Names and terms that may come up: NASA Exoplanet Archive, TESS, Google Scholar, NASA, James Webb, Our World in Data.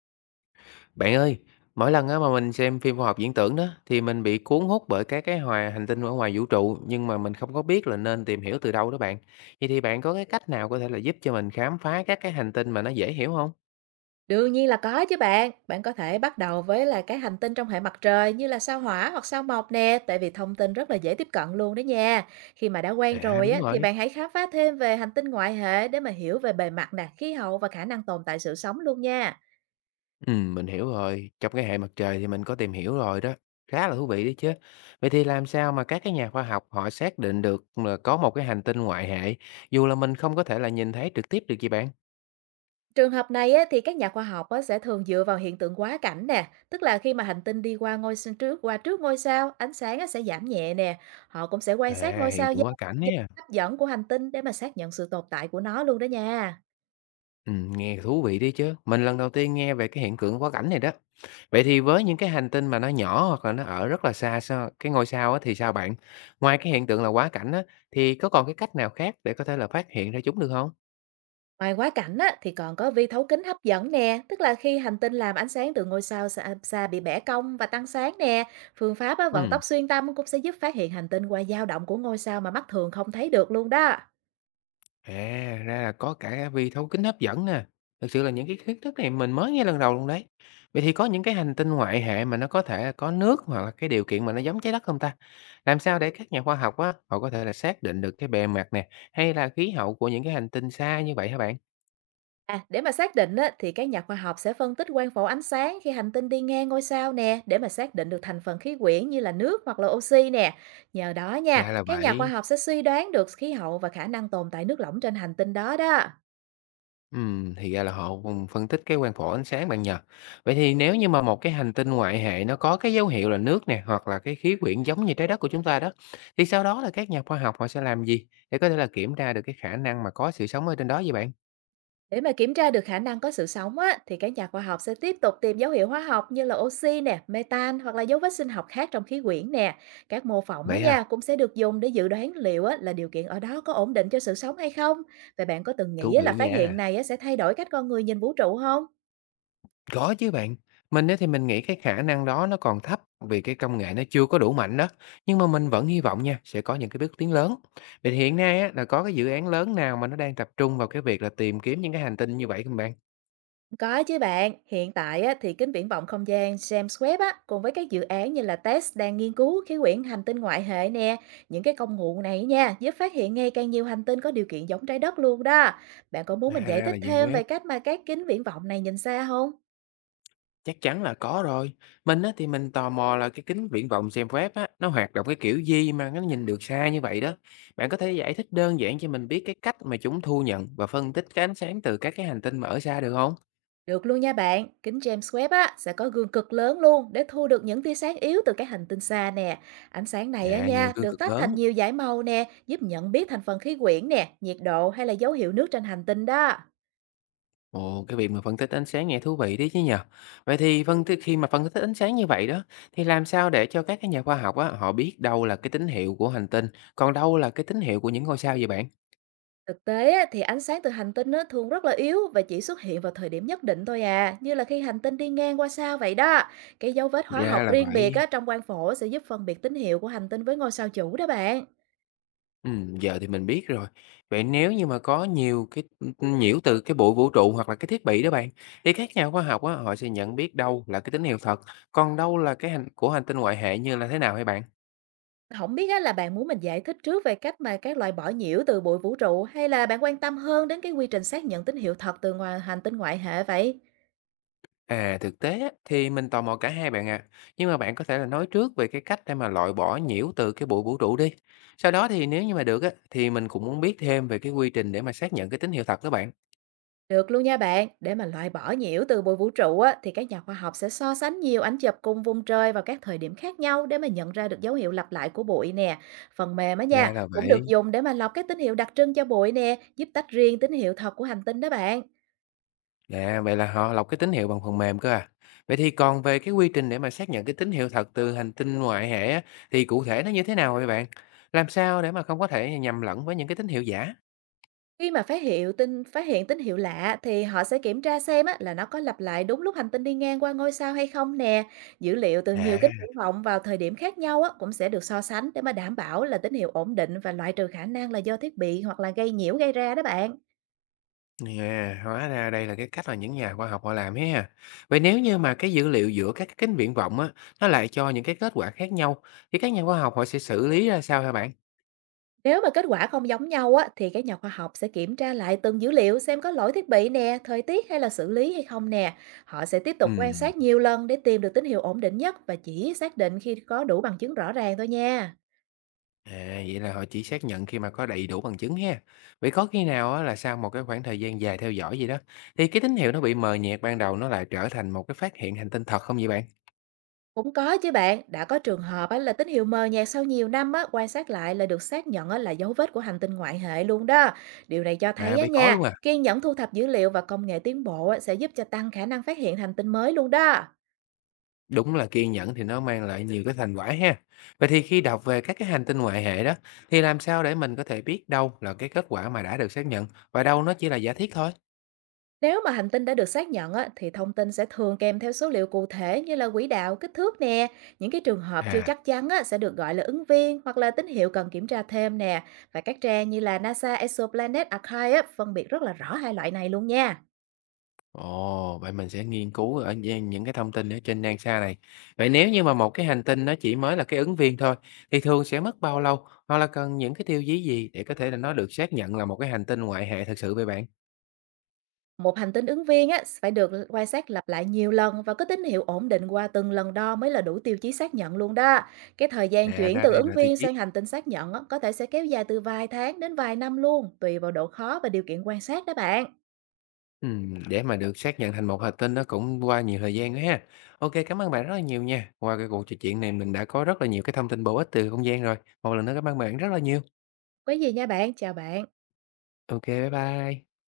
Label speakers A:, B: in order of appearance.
A: Bạn ơi, mỗi lần á mà mình xem phim khoa học viễn tưởng đó thì mình bị cuốn hút bởi các cái hòa hành tinh ở ngoài vũ trụ, nhưng mà mình không có biết là nên tìm hiểu từ đâu đó bạn. Vậy thì bạn có cái cách nào có thể là giúp cho mình khám phá các cái hành tinh mà nó dễ hiểu không?
B: Đương nhiên là có chứ bạn. Bạn có thể bắt đầu với là cái hành tinh trong hệ mặt trời như là sao Hỏa hoặc sao Mộc nè, tại vì thông tin rất là dễ tiếp cận luôn đó nha. Khi mà đã quen
A: À,
B: rồi
A: đúng
B: á, thì
A: rồi.
B: bạn hãy khám phá thêm về hành tinh ngoại hệ để mà hiểu về bề mặt nè, khí hậu và khả năng tồn tại sự sống luôn nha.
A: Ừ, mình hiểu rồi. Trong cái hệ mặt trời thì mình có tìm hiểu rồi đó. Khá là thú vị đấy chứ. Vậy thì làm sao mà các cái nhà khoa học họ xác định được là có một cái hành tinh ngoại hệ, dù là mình không có thể là nhìn thấy trực tiếp được gì bạn?
B: Trường hợp này á, thì các nhà khoa học á, sẽ thường dựa vào hiện tượng quá cảnh nè, tức là khi mà hành tinh đi qua trước ngôi sao, ánh sáng á, sẽ giảm nhẹ nè. Họ cũng sẽ quan sát
A: À,
B: ngôi
A: hiện
B: sao
A: tượng
B: dao
A: quá
B: động
A: cảnh
B: do
A: nhé.
B: hấp dẫn của hành tinh để mà xác nhận sự tồn tại của nó luôn đó nha.
A: Nghe thú vị đấy chứ. Mình lần đầu tiên nghe về cái hiện tượng quá cảnh này đó. Vậy thì với những cái hành tinh mà nó nhỏ hoặc là nó ở rất là xa xa cái ngôi sao á thì sao bạn? Ngoài cái hiện tượng là quá cảnh á, thì có còn cái cách nào khác để có thể là phát hiện ra chúng được không?
B: Ngoài quá cảnh á, thì còn có vi thấu kính hấp dẫn nè, tức là khi hành tinh làm ánh sáng từ ngôi sao xa bị bẻ cong và tăng sáng nè. Phương pháp á, vận
A: Ừm.
B: tốc xuyên tâm cũng sẽ giúp phát hiện hành tinh qua dao động của ngôi sao mà mắt thường không thấy được luôn đó.
A: À, ra là có cả vi thấu kính hấp dẫn nè. Thực sự là những cái kiến thức này mình mới nghe lần đầu luôn đấy. Vậy thì có những cái hành tinh ngoại hệ mà nó có thể là có nước, hoặc là cái điều kiện mà nó giống trái đất không ta? Làm sao để các nhà khoa học á, họ có thể là xác định được cái bề mặt nè, hay là khí hậu của những cái hành tinh xa như vậy hả bạn?
B: À, để mà xác định á, thì các nhà khoa học sẽ phân tích quang phổ ánh sáng khi hành tinh đi ngang ngôi sao nè, để mà xác định được thành phần khí quyển như là nước hoặc là oxy nè. Nhờ đó nha,
A: Ra là
B: các nhà khoa
A: vậy.
B: học sẽ suy đoán được khí hậu và khả năng tồn tại nước lỏng trên hành tinh đó đó.
A: Thì ra là họ cùng phân tích cái quang phổ ánh sáng bạn nhỉ? Vậy thì nếu như mà một cái hành tinh ngoại hệ nó có cái dấu hiệu là nước nè, hoặc là cái khí quyển giống như trái đất của chúng ta đó, thì sau đó là các nhà khoa học họ sẽ làm gì để có thể là kiểm tra được cái khả năng mà có sự sống ở trên đó vậy bạn?
B: Để mà kiểm tra được khả năng có sự sống á, thì các nhà khoa học sẽ tiếp tục tìm dấu hiệu hóa học như là oxy nè, metan hoặc là dấu vết sinh học khác trong khí quyển nè. Các mô phỏng á
A: Vậy
B: nha,
A: à,
B: cũng sẽ được dùng để dự đoán liệu á, là điều kiện ở đó có ổn định cho sự sống hay không. Vậy bạn có từng nghĩ
A: thú
B: á,
A: vị
B: là phát hiện
A: nha.
B: này á, sẽ thay đổi cách con người nhìn vũ trụ không?
A: Có chứ bạn. Mình á thì mình nghĩ cái khả năng đó nó còn thấp, vì cái công nghệ nó chưa có đủ mạnh đó. Nhưng mà mình vẫn hy vọng nha, sẽ có những cái bước tiến lớn. Vậy thì hiện nay á, là có cái dự án lớn nào mà nó đang tập trung vào cái việc là tìm kiếm những cái hành tinh như vậy không bạn?
B: Có chứ bạn, hiện tại á, thì kính viễn vọng không gian James Webb á, cùng với các dự án như là TESS đang nghiên cứu khí quyển hành tinh ngoại hệ nè. Những cái công cụ này nha, giúp phát hiện ngày càng nhiều hành tinh có điều kiện giống trái đất luôn đó. Bạn có muốn
A: À,
B: mình
A: ra
B: giải thích
A: là dạng
B: thêm
A: web,
B: về cách mà các kính viễn vọng này nhìn xa không?
A: chắc chắn là có rồi. Mình á, thì mình tò mò là cái kính viễn vọng xem web á, nó hoạt động cái kiểu gì mà nó nhìn được xa như vậy đó. Bạn có thể giải thích đơn giản cho mình biết cái cách mà chúng thu nhận và phân tích cái ánh sáng từ các cái hành tinh mà ở xa được không?
B: Được luôn nha bạn, kính James Webb á, sẽ có gương cực lớn luôn để thu được những tia sáng yếu từ các hành tinh xa nè. Ánh sáng này á
A: À, nhờ
B: nha,
A: gương
B: được
A: cực
B: tách
A: lớn.
B: thành nhiều dải màu nè, giúp nhận biết thành phần khí quyển nè, nhiệt độ hay là dấu hiệu nước trên hành tinh đó.
A: Ồ, cái việc mà phân tích ánh sáng nghe thú vị đấy chứ nhờ. Vậy thì phân tích khi mà phân tích ánh sáng như vậy đó, thì làm sao để cho các cái nhà khoa học á, họ biết đâu là cái tín hiệu của hành tinh, còn đâu là cái tín hiệu của những ngôi sao vậy bạn?
B: Thực tế á, thì ánh sáng từ hành tinh á, thường rất là yếu và chỉ xuất hiện vào thời điểm nhất định thôi à, như là khi hành tinh đi ngang qua sao vậy đó. Cái dấu vết hóa
A: Ra
B: học
A: là
B: riêng biệt
A: vậy.
B: á, trong quang phổ sẽ giúp phân biệt tín hiệu của hành tinh với ngôi sao chủ đó bạn.
A: Giờ thì mình biết rồi. Vậy nếu như mà có nhiều cái, nhiễu từ cái bụi vũ trụ hoặc là cái thiết bị đó bạn, thì các nhà khoa học á, họ sẽ nhận biết đâu là cái tín hiệu thật, còn đâu là cái hành của hành tinh ngoại hệ như là thế nào hay bạn?
B: Không biết á, là bạn muốn mình giải thích trước về cách mà các loại bỏ nhiễu từ bụi vũ trụ, hay là bạn quan tâm hơn đến cái quy trình xác nhận tín hiệu thật từ ngoài hành tinh ngoại hệ vậy?
A: À, thực tế á, thì mình tò mò cả hai bạn ạ, nhưng mà bạn có thể là nói trước về cái cách để mà loại bỏ nhiễu từ cái bụi vũ trụ đi. Sau đó thì nếu như mà được á, thì mình cũng muốn biết thêm về cái quy trình để mà xác nhận cái tín hiệu thật đó bạn.
B: Được luôn nha bạn, để mà loại bỏ nhiễu từ bụi vũ trụ á, thì các nhà khoa học sẽ so sánh nhiều ảnh chụp cùng vùng trời vào các thời điểm khác nhau để mà nhận ra được dấu hiệu lặp lại của bụi nè. Phần mềm á
A: Ra
B: nha,
A: là
B: cũng được
A: vậy.
B: dùng để mà lọc các tín hiệu đặc trưng cho bụi nè, giúp tách riêng tín hiệu thật của hành tinh đó bạn.
A: À, vậy là họ lọc cái tín hiệu bằng phần mềm cơ à? Vậy thì còn về cái quy trình để mà xác nhận cái tín hiệu thật từ hành tinh ngoại hệ á, thì cụ thể nó như thế nào vậy bạn? Làm sao để mà không có thể nhầm lẫn với những cái tín hiệu giả?
B: Khi mà phát hiện tín hiệu lạ, thì họ sẽ kiểm tra xem á, là nó có lặp lại đúng lúc hành tinh đi ngang qua ngôi sao hay không nè. Dữ liệu từ nhiều kính
A: À,
B: viễn vọng vào thời điểm khác nhau á, cũng sẽ được so sánh để mà đảm bảo là tín hiệu ổn định và loại trừ khả năng là do thiết bị hoặc là gây nhiễu gây ra đó bạn.
A: à, hóa ra đây là cái cách mà những nhà khoa học họ làm ấy ha. Vậy nếu như mà cái dữ liệu giữa các cái kính viễn vọng á, nó lại cho những cái kết quả khác nhau, thì các nhà khoa học họ sẽ xử lý ra sao hả bạn?
B: Nếu mà kết quả không giống nhau á, thì các nhà khoa học sẽ kiểm tra lại từng dữ liệu xem có lỗi thiết bị nè, thời tiết hay là xử lý hay không nè. Họ sẽ tiếp tục quan
A: Ừ.
B: sát nhiều lần để tìm được tín hiệu ổn định nhất và chỉ xác định khi có đủ bằng chứng rõ ràng thôi nha.
A: À, vậy là họ chỉ xác nhận khi mà có đầy đủ bằng chứng ha. Vậy có khi nào á, là sau một cái khoảng thời gian dài theo dõi gì đó, thì cái tín hiệu nó bị mờ nhạt ban đầu nó lại trở thành một cái phát hiện hành tinh thật không vậy bạn?
B: Cũng có chứ bạn, đã có trường hợp á, là tín hiệu mờ nhạt sau nhiều năm á, quan sát lại là được xác nhận á, là dấu vết của hành tinh ngoại hệ luôn đó. Điều này cho thấy
A: À,
B: á
A: vậy có
B: nha,
A: luôn à.
B: kiên nhẫn thu thập dữ liệu và công nghệ tiến bộ á, sẽ giúp cho tăng khả năng phát hiện hành tinh mới luôn đó.
A: Đúng là kiên nhẫn thì nó mang lại nhiều cái thành quả ha. Vậy thì khi đọc về các cái hành tinh ngoại hệ đó, thì làm sao để mình có thể biết đâu là cái kết quả mà đã được xác nhận, và đâu nó chỉ là giả thiết thôi?
B: Nếu mà hành tinh đã được xác nhận á, thì thông tin sẽ thường kèm theo số liệu cụ thể như là quỹ đạo, kích thước nè. Những cái trường hợp chưa
A: À.
B: chắc chắn á, sẽ được gọi là ứng viên hoặc là tín hiệu cần kiểm tra thêm nè. Và các trang như là NASA Exoplanet Archive á, phân biệt rất là rõ hai loại này luôn nha.
A: Ồ, vậy mình sẽ nghiên cứu ở trên những cái thông tin ở trên NASA này. Vậy nếu như mà một cái hành tinh nó chỉ mới là cái ứng viên thôi, thì thường sẽ mất bao lâu, hoặc là cần những cái tiêu chí gì để có thể là nó được xác nhận là một cái hành tinh ngoại hệ thật sự vậy bạn?
B: Một hành tinh ứng viên á, phải được quan sát lặp lại nhiều lần và có tín hiệu ổn định qua từng lần đo mới là đủ tiêu chí xác nhận luôn đó. Cái thời gian
A: À,
B: chuyển
A: ra
B: từ
A: đây
B: ứng
A: là tiêu
B: viên
A: chí.
B: sang hành tinh xác nhận á, có thể sẽ kéo dài từ vài tháng đến vài năm luôn, tùy vào độ khó và điều kiện quan sát đó bạn.
A: Để mà được xác nhận thành một hành tinh nó cũng qua nhiều thời gian nữa ha. Ok, cảm ơn bạn rất là nhiều nha. Qua cái cuộc trò chuyện này mình đã có rất là nhiều cái thông tin bổ ích từ không gian rồi. Một lần nữa cảm ơn bạn rất là nhiều.
B: Có gì nha bạn, chào bạn.
A: Ok, bye bye.